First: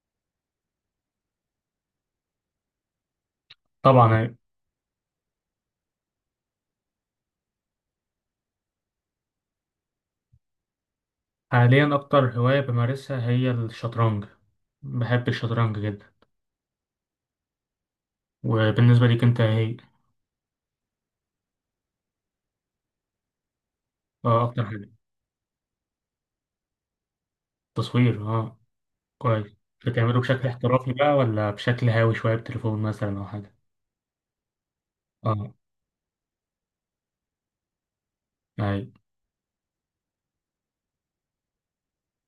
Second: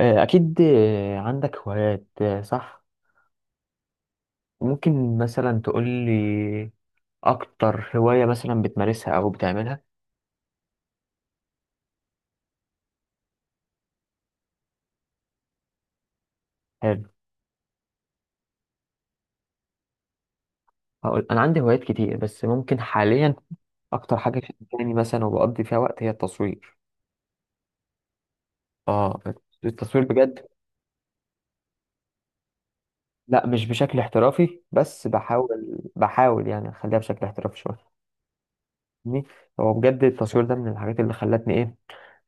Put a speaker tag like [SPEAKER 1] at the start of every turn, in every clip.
[SPEAKER 1] آه، أكيد آه، عندك هوايات صح؟
[SPEAKER 2] طبعا.
[SPEAKER 1] ممكن مثلا تقول لي أكتر هواية مثلا بتمارسها أو بتعملها؟
[SPEAKER 2] حاليا أكتر هواية بمارسها هي الشطرنج، بحب الشطرنج جدا.
[SPEAKER 1] حلو.
[SPEAKER 2] وبالنسبة ليك أنت إيه هي؟
[SPEAKER 1] هقول أنا عندي هوايات كتير، بس ممكن حاليا أكتر حاجة
[SPEAKER 2] اه أكتر حاجة.
[SPEAKER 1] شغلاني مثلا وبقضي فيها وقت هي التصوير.
[SPEAKER 2] تصوير اه،
[SPEAKER 1] آه،
[SPEAKER 2] كويس.
[SPEAKER 1] التصوير
[SPEAKER 2] بتعمله بشكل
[SPEAKER 1] بجد.
[SPEAKER 2] احترافي بقى ولا بشكل هاوي شوية بتليفون مثلا أو
[SPEAKER 1] لا،
[SPEAKER 2] حاجة؟
[SPEAKER 1] مش بشكل احترافي، بس
[SPEAKER 2] اه،
[SPEAKER 1] بحاول يعني أخليها بشكل احترافي شوية.
[SPEAKER 2] أي.
[SPEAKER 1] فاهمني؟ هو بجد التصوير ده من الحاجات اللي خلتني إيه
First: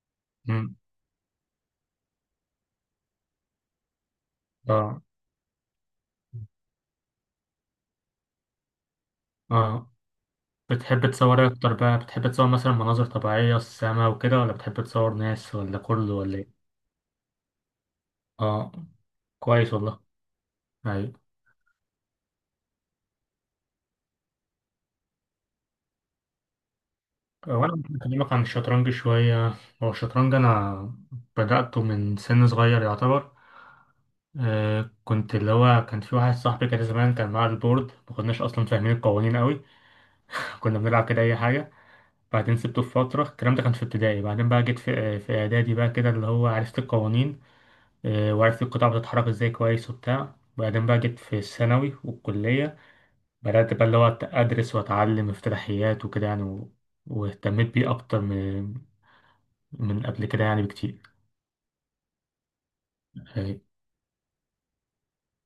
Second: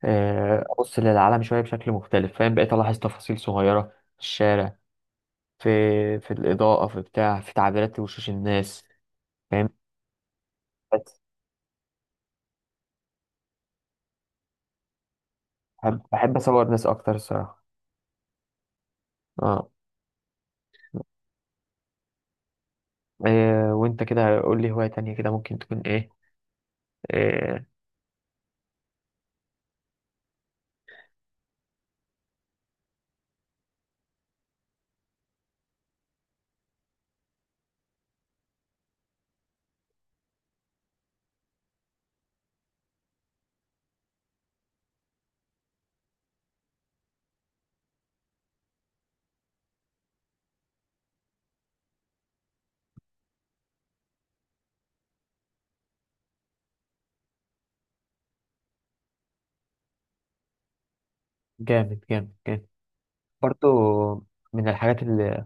[SPEAKER 1] آه،
[SPEAKER 2] مم.
[SPEAKER 1] أبص للعالم شوية بشكل مختلف. فاهم؟ بقيت ألاحظ تفاصيل صغيرة في الشارع،
[SPEAKER 2] اه
[SPEAKER 1] في في الإضاءة، في بتاع، في تعبيرات وشوش الناس. فاهم؟
[SPEAKER 2] اه، بتحب
[SPEAKER 1] بس
[SPEAKER 2] تصور إيه أكتر بقى؟ بتحب تصور مثلا مناظر طبيعية السما وكده، ولا بتحب تصور ناس، ولا
[SPEAKER 1] بحب
[SPEAKER 2] كله، ولا إيه؟
[SPEAKER 1] أصور ناس أكتر الصراحة.
[SPEAKER 2] اه،
[SPEAKER 1] اه.
[SPEAKER 2] كويس والله. أي.
[SPEAKER 1] إيه وأنت كده قول لي هواية تانية كده ممكن تكون إيه؟
[SPEAKER 2] وانا ممكن اكلمك عن الشطرنج شويه. هو الشطرنج انا بداته من سن صغير يعتبر. آه، كنت اللي هو كان في واحد صاحبي كده زمان كان معاه البورد، ما كناش اصلا فاهمين القوانين قوي، كنا بنلعب كده اي حاجه. بعدين سبته في فتره، الكلام ده كان في ابتدائي. بعدين بقى جيت في اعدادي بقى كده، اللي هو عرفت القوانين وعرفت القطع بتتحرك ازاي كويس وبتاع. وبعدين بقى جيت في الثانوي والكليه، بدات بقى اللي هو ادرس واتعلم افتتاحيات وكده يعني، و... واهتميت بيه اكتر من قبل كده يعني بكتير.
[SPEAKER 1] جامد جامد جامد.
[SPEAKER 2] آه،
[SPEAKER 1] برضو من الحاجات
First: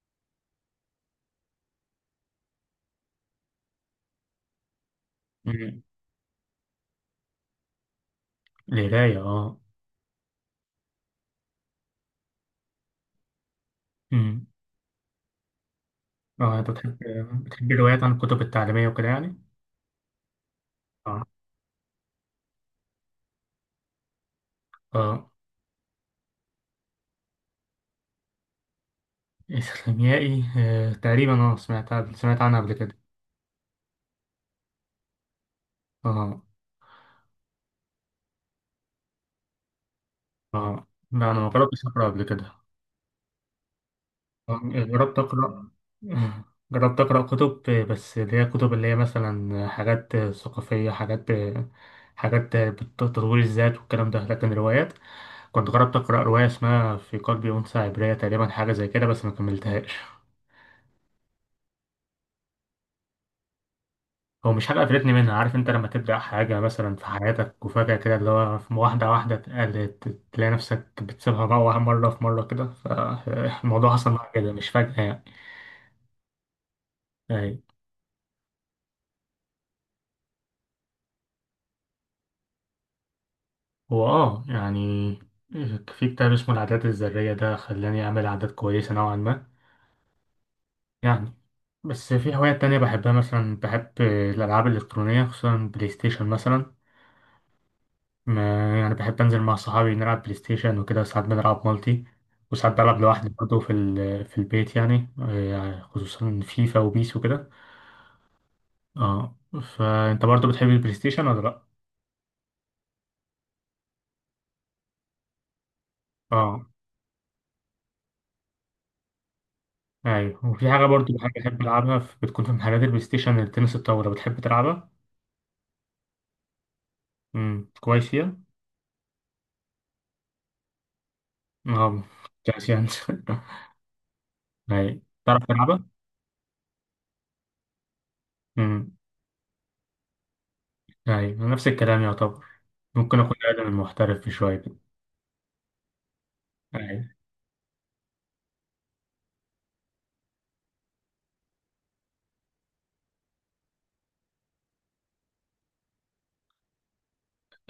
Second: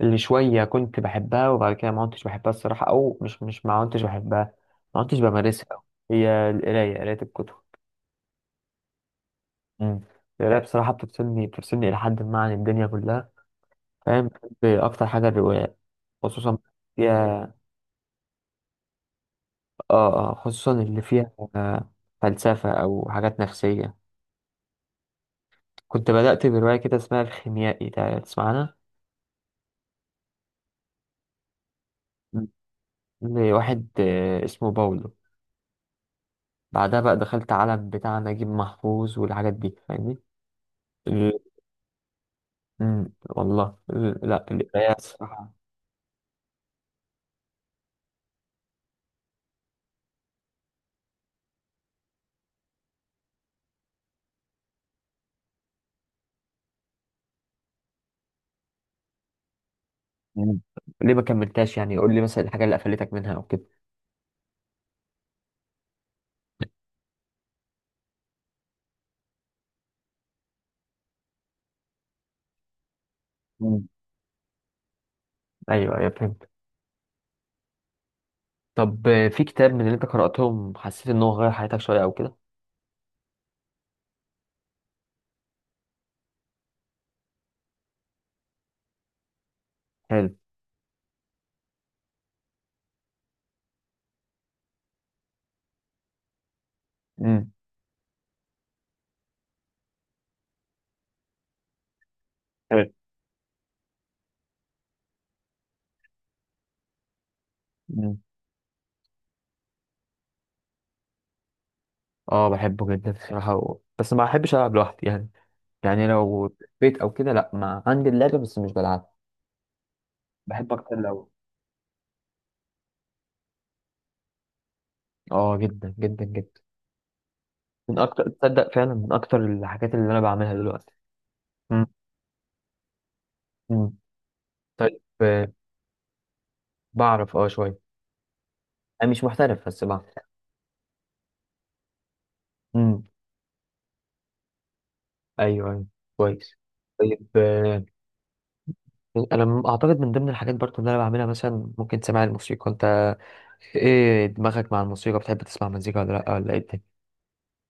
[SPEAKER 1] اللي شوية كنت بحبها وبعد كده ما كنتش بحبها الصراحة، أو مش ما كنتش بحبها، ما كنتش بمارسها أوي،
[SPEAKER 2] مم.
[SPEAKER 1] هي القراية، قراية الكتب.
[SPEAKER 2] القراية اه.
[SPEAKER 1] مم. القراية بصراحة بتفصلني إلى حد ما عن الدنيا كلها. فاهم؟
[SPEAKER 2] مم.
[SPEAKER 1] بحب أكتر حاجة الروايات، خصوصا
[SPEAKER 2] اه انت
[SPEAKER 1] فيها.
[SPEAKER 2] بتحب الروايات عن الكتب التعليمية وكده يعني؟
[SPEAKER 1] اه اه، خصوصا اللي
[SPEAKER 2] اه
[SPEAKER 1] فيها فلسفة أو حاجات نفسية.
[SPEAKER 2] اه.
[SPEAKER 1] كنت بدأت برواية كده اسمها الخيميائي، تسمع عنها؟
[SPEAKER 2] إسلاميائي آه. تقريبا اه، سمعت
[SPEAKER 1] مم.
[SPEAKER 2] عنها قبل كده.
[SPEAKER 1] لواحد اسمه باولو.
[SPEAKER 2] اه
[SPEAKER 1] بعدها بقى دخلت عالم بتاع نجيب محفوظ والحاجات دي، فاهمني؟
[SPEAKER 2] اه. لا
[SPEAKER 1] ال...
[SPEAKER 2] أنا ما جربتش أقرأ قبل كده.
[SPEAKER 1] مم، والله ال... لا، القراية
[SPEAKER 2] جربت
[SPEAKER 1] الصراحة.
[SPEAKER 2] أقرأ. آه، جربت أقرأ كتب بس اللي هي كتب اللي هي مثلا حاجات ثقافية، حاجات حاجات بتطور الذات والكلام ده، لكن روايات كنت جربت أقرأ رواية اسمها في قلبي أنثى عبرية تقريبا، حاجة زي كده، بس ما كملتهاش.
[SPEAKER 1] مم. ليه ما كملتهاش؟ يعني قول لي مثلا الحاجة اللي قفلتك منها أو كده.
[SPEAKER 2] هو مش حاجة قفلتني منها، عارف أنت لما تبدأ حاجة مثلا في حياتك وفجأة كده اللي هو تلاقي نفسك بتسيبها بقى، مرة في مرة كده،
[SPEAKER 1] مم.
[SPEAKER 2] فالموضوع حصل معايا كده مش فجأة يعني.
[SPEAKER 1] أيوه أيوه، فهمت.
[SPEAKER 2] أي.
[SPEAKER 1] طب في كتاب من اللي أنت قرأتهم حسيت إن هو غير حياتك شوية أو كده؟
[SPEAKER 2] هو آه يعني في كتاب اسمه العادات الذرية، ده خلاني أعمل عادات كويسة نوعا ما
[SPEAKER 1] حلو.
[SPEAKER 2] يعني. بس في هوايات تانية بحبها، مثلا بحب الألعاب الإلكترونية، خصوصا بلاي ستيشن مثلا.
[SPEAKER 1] مم.
[SPEAKER 2] ما يعني بحب أنزل مع صحابي نلعب بلاي ستيشن وكده، ساعات بنلعب مالتي وساعات بلعب لوحدي برضه في البيت يعني، خصوصا فيفا وبيس وكده.
[SPEAKER 1] حلو.
[SPEAKER 2] اه، فأنت برضه بتحب البلاي ستيشن ولا لأ؟
[SPEAKER 1] اه، بحبه جدا الصراحة، و... بس ما بحبش ألعب لوحدي يعني. يعني لو في
[SPEAKER 2] اه
[SPEAKER 1] البيت أو كده، لأ، ما عندي اللعبة بس مش بلعبها.
[SPEAKER 2] أيوه. وفي
[SPEAKER 1] بحب
[SPEAKER 2] حاجة
[SPEAKER 1] أكتر
[SPEAKER 2] برضه
[SPEAKER 1] لو
[SPEAKER 2] بحب، ألعبها بتكون في محلات البلاي ستيشن، التنس الطاولة، بتحب تلعبها؟
[SPEAKER 1] اه، جدا جدا جدا.
[SPEAKER 2] امم،
[SPEAKER 1] من
[SPEAKER 2] كويس
[SPEAKER 1] أكتر،
[SPEAKER 2] فيها؟
[SPEAKER 1] تصدق، فعلا من أكتر الحاجات اللي أنا بعملها دلوقتي. مم.
[SPEAKER 2] اه، كويس يعني.
[SPEAKER 1] مم. طيب
[SPEAKER 2] أيوه، تعرف تلعبها؟
[SPEAKER 1] بعرف اه شوية.
[SPEAKER 2] امم.
[SPEAKER 1] أنا مش محترف بس بعرف.
[SPEAKER 2] أيوه نفس الكلام يعتبر،
[SPEAKER 1] مم.
[SPEAKER 2] ممكن أكون أقدم من محترف في شوية كده.
[SPEAKER 1] أيوه أيوه، كويس.
[SPEAKER 2] أيوه.
[SPEAKER 1] طيب أنا أعتقد من ضمن الحاجات برضو اللي أنا بعملها مثلا، ممكن تسمع الموسيقى أنت؟ إيه دماغك مع الموسيقى؟ بتحب تسمع مزيكا ولا لأ، ولا إيه الدنيا؟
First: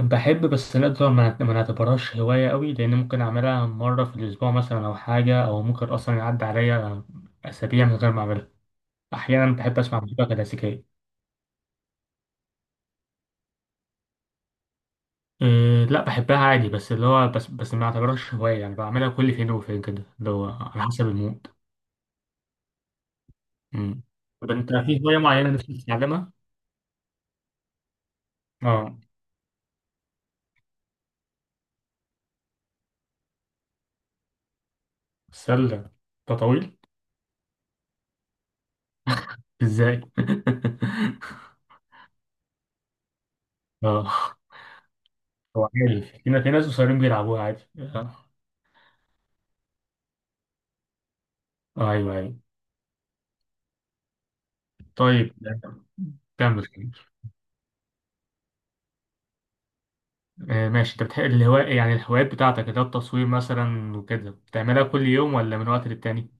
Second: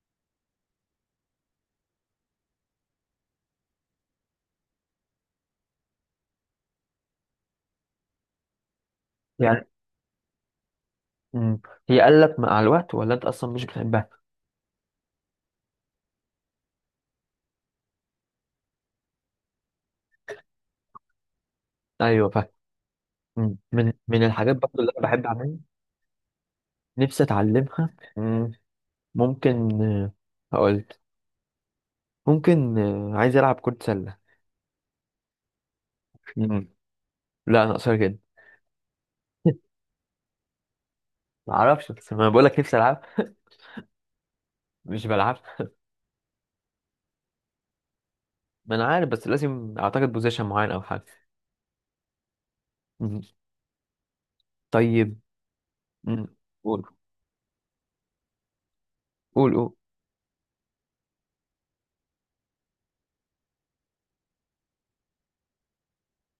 [SPEAKER 2] بحب، بس لا طبعا ما نعتبرهاش هواية قوي، لأن ممكن أعملها مرة في الأسبوع مثلا أو حاجة، أو ممكن أصلا يعدي عليا أسابيع من غير ما أعملها. أحيانا بحب أسمع موسيقى كلاسيكية.
[SPEAKER 1] مم. هي قلت مع الوقت ولا انت اصلا مش بتحبها؟
[SPEAKER 2] أه لا بحبها عادي، بس اللي هو بس ما أعتبرهاش هواية يعني، بعملها كل فين وفين كده اللي هو على حسب المود.
[SPEAKER 1] ايوه فاهم. مم. من
[SPEAKER 2] أمم.
[SPEAKER 1] من
[SPEAKER 2] طب
[SPEAKER 1] الحاجات
[SPEAKER 2] أنت
[SPEAKER 1] برضه اللي
[SPEAKER 2] في
[SPEAKER 1] انا
[SPEAKER 2] هواية
[SPEAKER 1] بحب
[SPEAKER 2] معينة
[SPEAKER 1] اعملها.
[SPEAKER 2] نفسك تتعلمها؟
[SPEAKER 1] نفسي اتعلمها. مم.
[SPEAKER 2] أه.
[SPEAKER 1] ممكن هقولك. ممكن عايز العب كرة سلة.
[SPEAKER 2] سلة؟ ده
[SPEAKER 1] مم.
[SPEAKER 2] طويل.
[SPEAKER 1] لا، انا قصير جدا.
[SPEAKER 2] إزاي؟
[SPEAKER 1] ما اعرفش، بس ما بقول لك نفسي العب؟
[SPEAKER 2] أه،
[SPEAKER 1] مش بلعبش.
[SPEAKER 2] هو عادي في في ناس قصيرين بيلعبوها عادي أه.
[SPEAKER 1] ما انا عارف، بس لازم اعتقد بوزيشن معين او حاجه.
[SPEAKER 2] أيوه أيوه.
[SPEAKER 1] مم. طيب.
[SPEAKER 2] طيب.
[SPEAKER 1] مم.
[SPEAKER 2] كمل
[SPEAKER 1] قول.
[SPEAKER 2] كمل.
[SPEAKER 1] قول قول.
[SPEAKER 2] آه، ماشي. انت بتحب الهواء يعني الهوايات بتاعتك اللي هو التصوير مثلا وكده، بتعملها كل يوم ولا من وقت للتاني؟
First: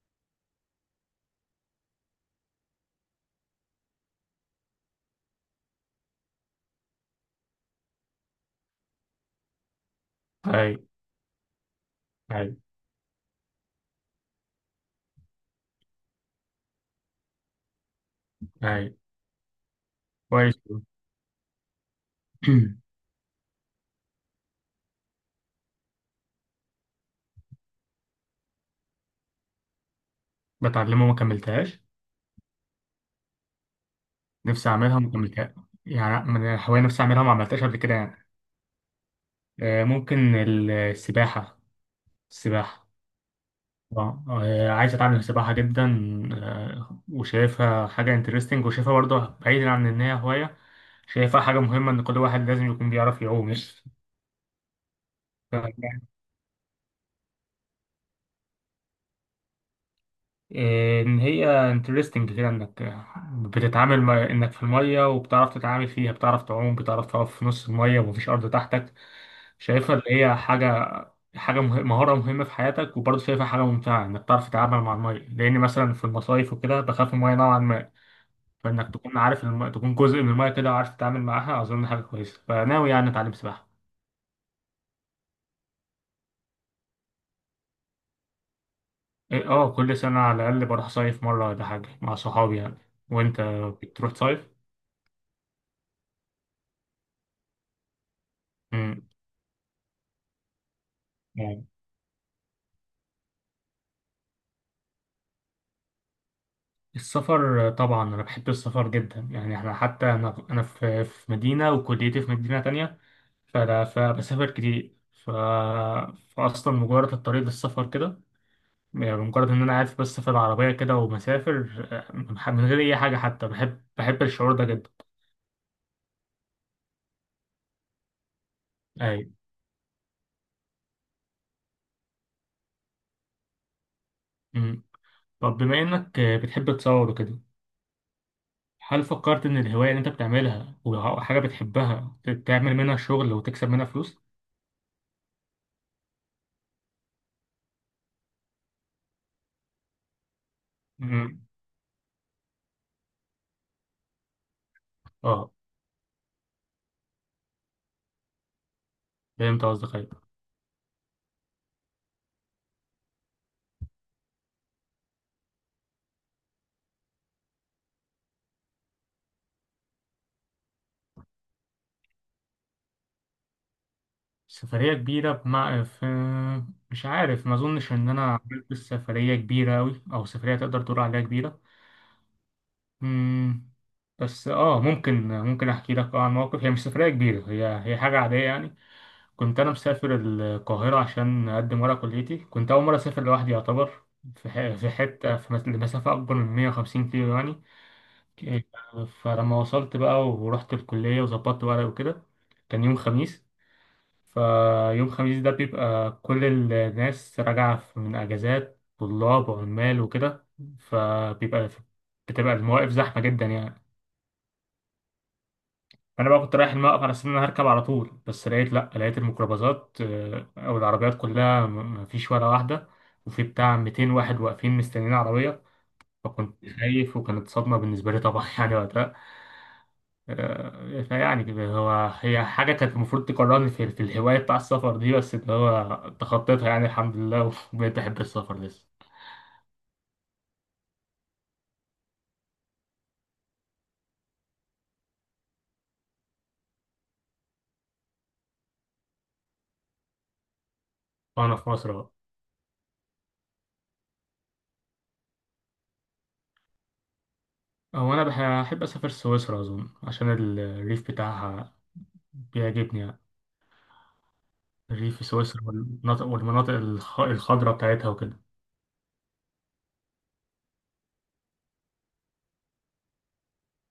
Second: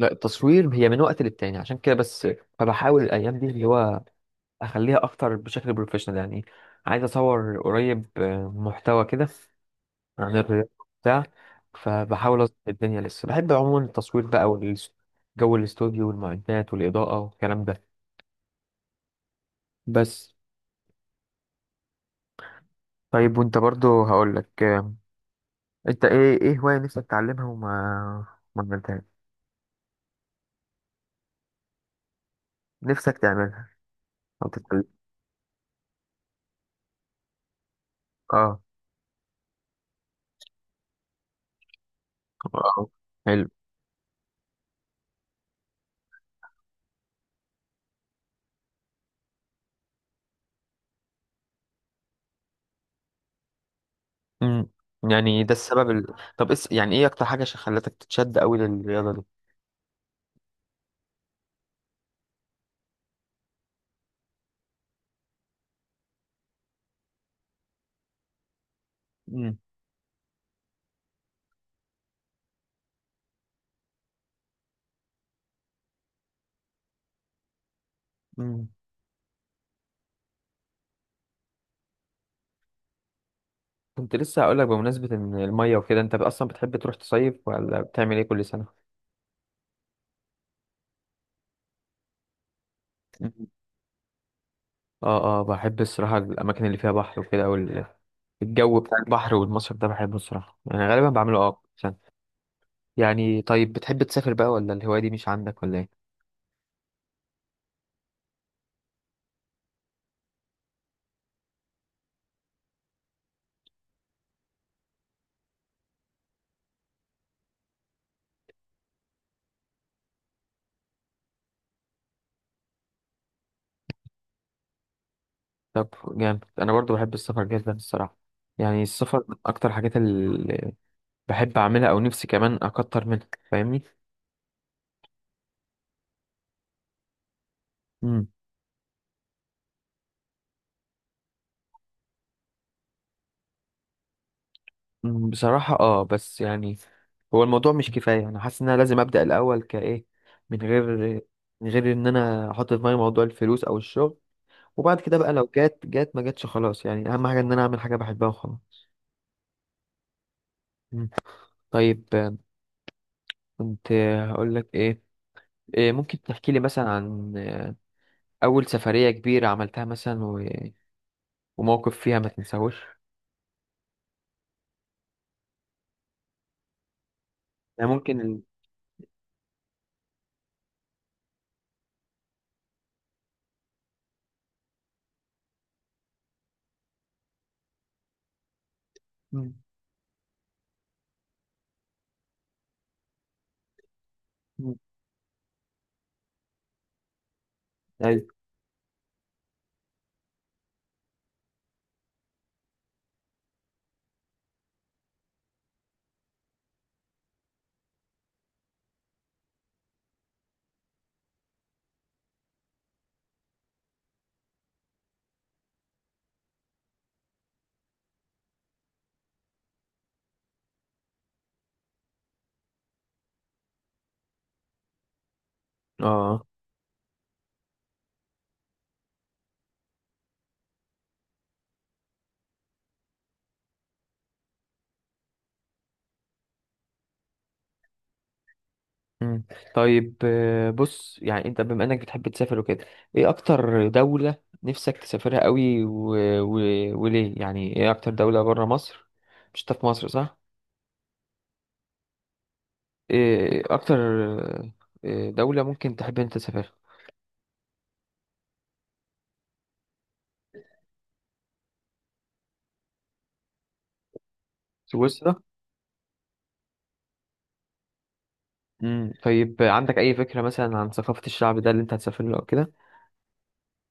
[SPEAKER 1] لا، التصوير هي من وقت للتاني عشان كده بس. فبحاول الايام دي اللي هو اخليها اكتر بشكل بروفيشنال يعني. عايز اصور قريب محتوى كده عن الرياضه،
[SPEAKER 2] اي
[SPEAKER 1] بتاع. فبحاول
[SPEAKER 2] اي
[SPEAKER 1] اظبط الدنيا. لسه بحب عموما التصوير بقى، والجو الاستوديو والمعدات والاضاءه والكلام ده،
[SPEAKER 2] اي.
[SPEAKER 1] بس.
[SPEAKER 2] كويس.
[SPEAKER 1] طيب وانت برضو هقولك انت ايه هوايه نفسك تتعلمها وما ما عملتهاش؟
[SPEAKER 2] بتعلمها وما كملتهاش؟
[SPEAKER 1] نفسك تعملها او
[SPEAKER 2] نفسي
[SPEAKER 1] تتعلم؟
[SPEAKER 2] اعملها وما كملتهاش، يعني من الهواية نفسي اعملها وما عملتهاش قبل كده يعني.
[SPEAKER 1] اه.
[SPEAKER 2] ممكن السباحة.
[SPEAKER 1] آه.
[SPEAKER 2] السباحة.
[SPEAKER 1] حلو.
[SPEAKER 2] اه عايز اتعلم سباحة جدا. وشايفها حاجة انترستنج، وشايفها برضه بعيدا عن ان هي هواية، شايفها حاجة مهمة ان كل واحد لازم يكون بيعرف يعوم.
[SPEAKER 1] امم، يعني ده السبب يعني ايه اكتر حاجه عشان خلتك تتشد قوي للرياضه دي؟
[SPEAKER 2] ان هي انترستنج كده، انك بتتعامل مع انك في الميه، وبتعرف تتعامل فيها، بتعرف تعوم، بتعرف تقف في نص الميه ومفيش ارض تحتك. شايفها اللي هي حاجه، مهاره مهمه في حياتك، وبرضه شايفها حاجه ممتعه انك تعرف تتعامل مع الميه، لان مثلا في المصايف وكده بخاف من الميه نوعا ما.
[SPEAKER 1] امم.
[SPEAKER 2] فانك تكون عارف تكون جزء من الميه كده وعارف تتعامل معاها، اظن حاجه كويسه، فناوي يعني اتعلم سباحه.
[SPEAKER 1] كنت لسه هقول لك، بمناسبة ان المية وكده، انت اصلا بتحب تروح تصيف ولا بتعمل ايه كل سنة؟
[SPEAKER 2] إيه، اه كل سنه على الاقل بروح صيف مره ولا حاجه مع صحابي يعني.
[SPEAKER 1] مم.
[SPEAKER 2] وانت بتروح تصيف؟
[SPEAKER 1] اه اه، بحب الصراحة الاماكن اللي فيها بحر وكده، الجو بتاع البحر والمصيف ده بحبه الصراحة يعني، غالبا بعمله اه
[SPEAKER 2] مم.
[SPEAKER 1] عشان. يعني طيب بتحب تسافر بقى، ولا الهواية دي مش عندك ولا ايه؟
[SPEAKER 2] السفر طبعا انا بحب السفر جدا يعني، احنا حتى انا في مدينه وكليتي في مدينه تانية، فبسافر كتير، ف... فاصلا مجرد الطريق للسفر كده يعني، مجرد ان انا قاعد بس في العربيه كده ومسافر، من غير اي حاجه، حتى بحب، الشعور ده جدا.
[SPEAKER 1] طب جامد، انا برضو بحب السفر جدا الصراحة. يعني السفر
[SPEAKER 2] اي.
[SPEAKER 1] من اكتر حاجات اللي بحب اعملها او نفسي كمان اكتر منها. فاهمني؟
[SPEAKER 2] أمم. طب بما انك بتحب تصور وكده، هل فكرت ان الهوايه اللي انت بتعملها وحاجه بتحبها تعمل منها شغل وتكسب منها فلوس؟
[SPEAKER 1] مم، بصراحة اه بس يعني، هو الموضوع مش كفاية. انا حاسس ان انا لازم ابدأ الاول كايه، من غير
[SPEAKER 2] أمم.
[SPEAKER 1] من غير ان انا احط في دماغي موضوع الفلوس او الشغل، وبعد كده بقى لو
[SPEAKER 2] اه
[SPEAKER 1] جات ما جاتش خلاص، يعني اهم حاجة ان انا اعمل حاجة بحبها وخلاص.
[SPEAKER 2] فهمت قصدك أيوة.
[SPEAKER 1] مم. طيب كنت هقول لك ايه، إيه، ممكن تحكي لي مثلا عن اول سفرية كبيرة عملتها مثلا و... وموقف فيها ما تنساهوش.
[SPEAKER 2] سفرية كبيرة بمع... في مش عارف، ما
[SPEAKER 1] يعني
[SPEAKER 2] أظنش إن
[SPEAKER 1] ممكن
[SPEAKER 2] أنا
[SPEAKER 1] ال...
[SPEAKER 2] عملت سفرية كبيرة أوي، أو سفرية تقدر تقول عليها كبيرة. مم. بس آه ممكن، أحكي لك عن موقف، هي مش سفرية كبيرة، هي هي حاجة عادية يعني.
[SPEAKER 1] مم،
[SPEAKER 2] كنت أنا مسافر القاهرة عشان أقدم ورق كليتي، كنت أول مرة أسافر لوحدي يعتبر في ح-
[SPEAKER 1] مم،
[SPEAKER 2] في حتة في مس- لمسافة أكبر من 150 كيلو يعني.
[SPEAKER 1] ايوه.
[SPEAKER 2] إيه، فلما وصلت بقى ورحت الكلية وظبطت ورق وكده، كان يوم خميس. فيوم خميس ده بيبقى كل الناس من أجازات طلاب وعمال وكده، فبيبقى بتبقى المواقف زحمة جدا يعني. أنا بقى كنت رايح الموقف على أساس إن أنا هركب على طول، بس لقيت لأ، لقيت الميكروباصات أو العربيات كلها مفيش ولا واحدة، وفي بتاع 200 واحد واقفين مستنيين عربية.
[SPEAKER 1] اه.
[SPEAKER 2] فكنت خايف وكانت صدمة بالنسبة لي طبعا، يعني وقتها، فيعني كده هو هي حاجة كانت المفروض تقررني في الهواية بتاع السفر دي، بس اللي هو تخطيتها يعني الحمد لله وبقيت أحب السفر لسه.
[SPEAKER 1] مم. طيب بص يعني، انت بما انك بتحب تسافر وكده، ايه اكتر دولة نفسك تسافرها قوي و... و... وليه؟ يعني ايه اكتر دولة بره مصر؟ مش انت في مصر، صح؟
[SPEAKER 2] وأنا في مصر بقى،
[SPEAKER 1] ايه اكتر دولة ممكن تحب انت تسافرها؟
[SPEAKER 2] هو أنا بحب أسافر سويسرا أظن عشان الريف بتاعها بيعجبني يعني. الريف في
[SPEAKER 1] سويسرا.
[SPEAKER 2] سويسرا، والمناطق الخضراء بتاعتها وكده.
[SPEAKER 1] مم. طيب عندك اي فكرة مثلا عن ثقافة الشعب ده اللي انت هتسافر له او كده؟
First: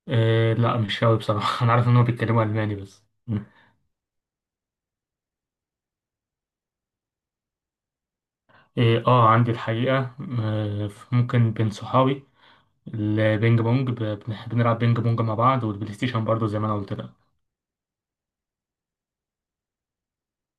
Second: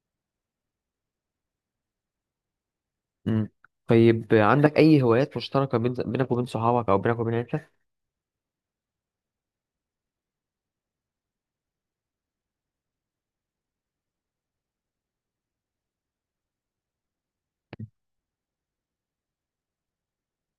[SPEAKER 2] إيه لا مش أوي بصراحة، أنا عارف إنهم بيتكلموا ألماني بس.
[SPEAKER 1] مم. طيب عندك اي هوايات مشتركة بين... بينك وبين صحابك او بينك وبين عيلتك؟
[SPEAKER 2] إيه آه عندي الحقيقة، ممكن بين صحابي البينج بونج، بنلعب بينج بونج مع بعض، والبلاي ستيشن برضه زي ما انا قلت لك.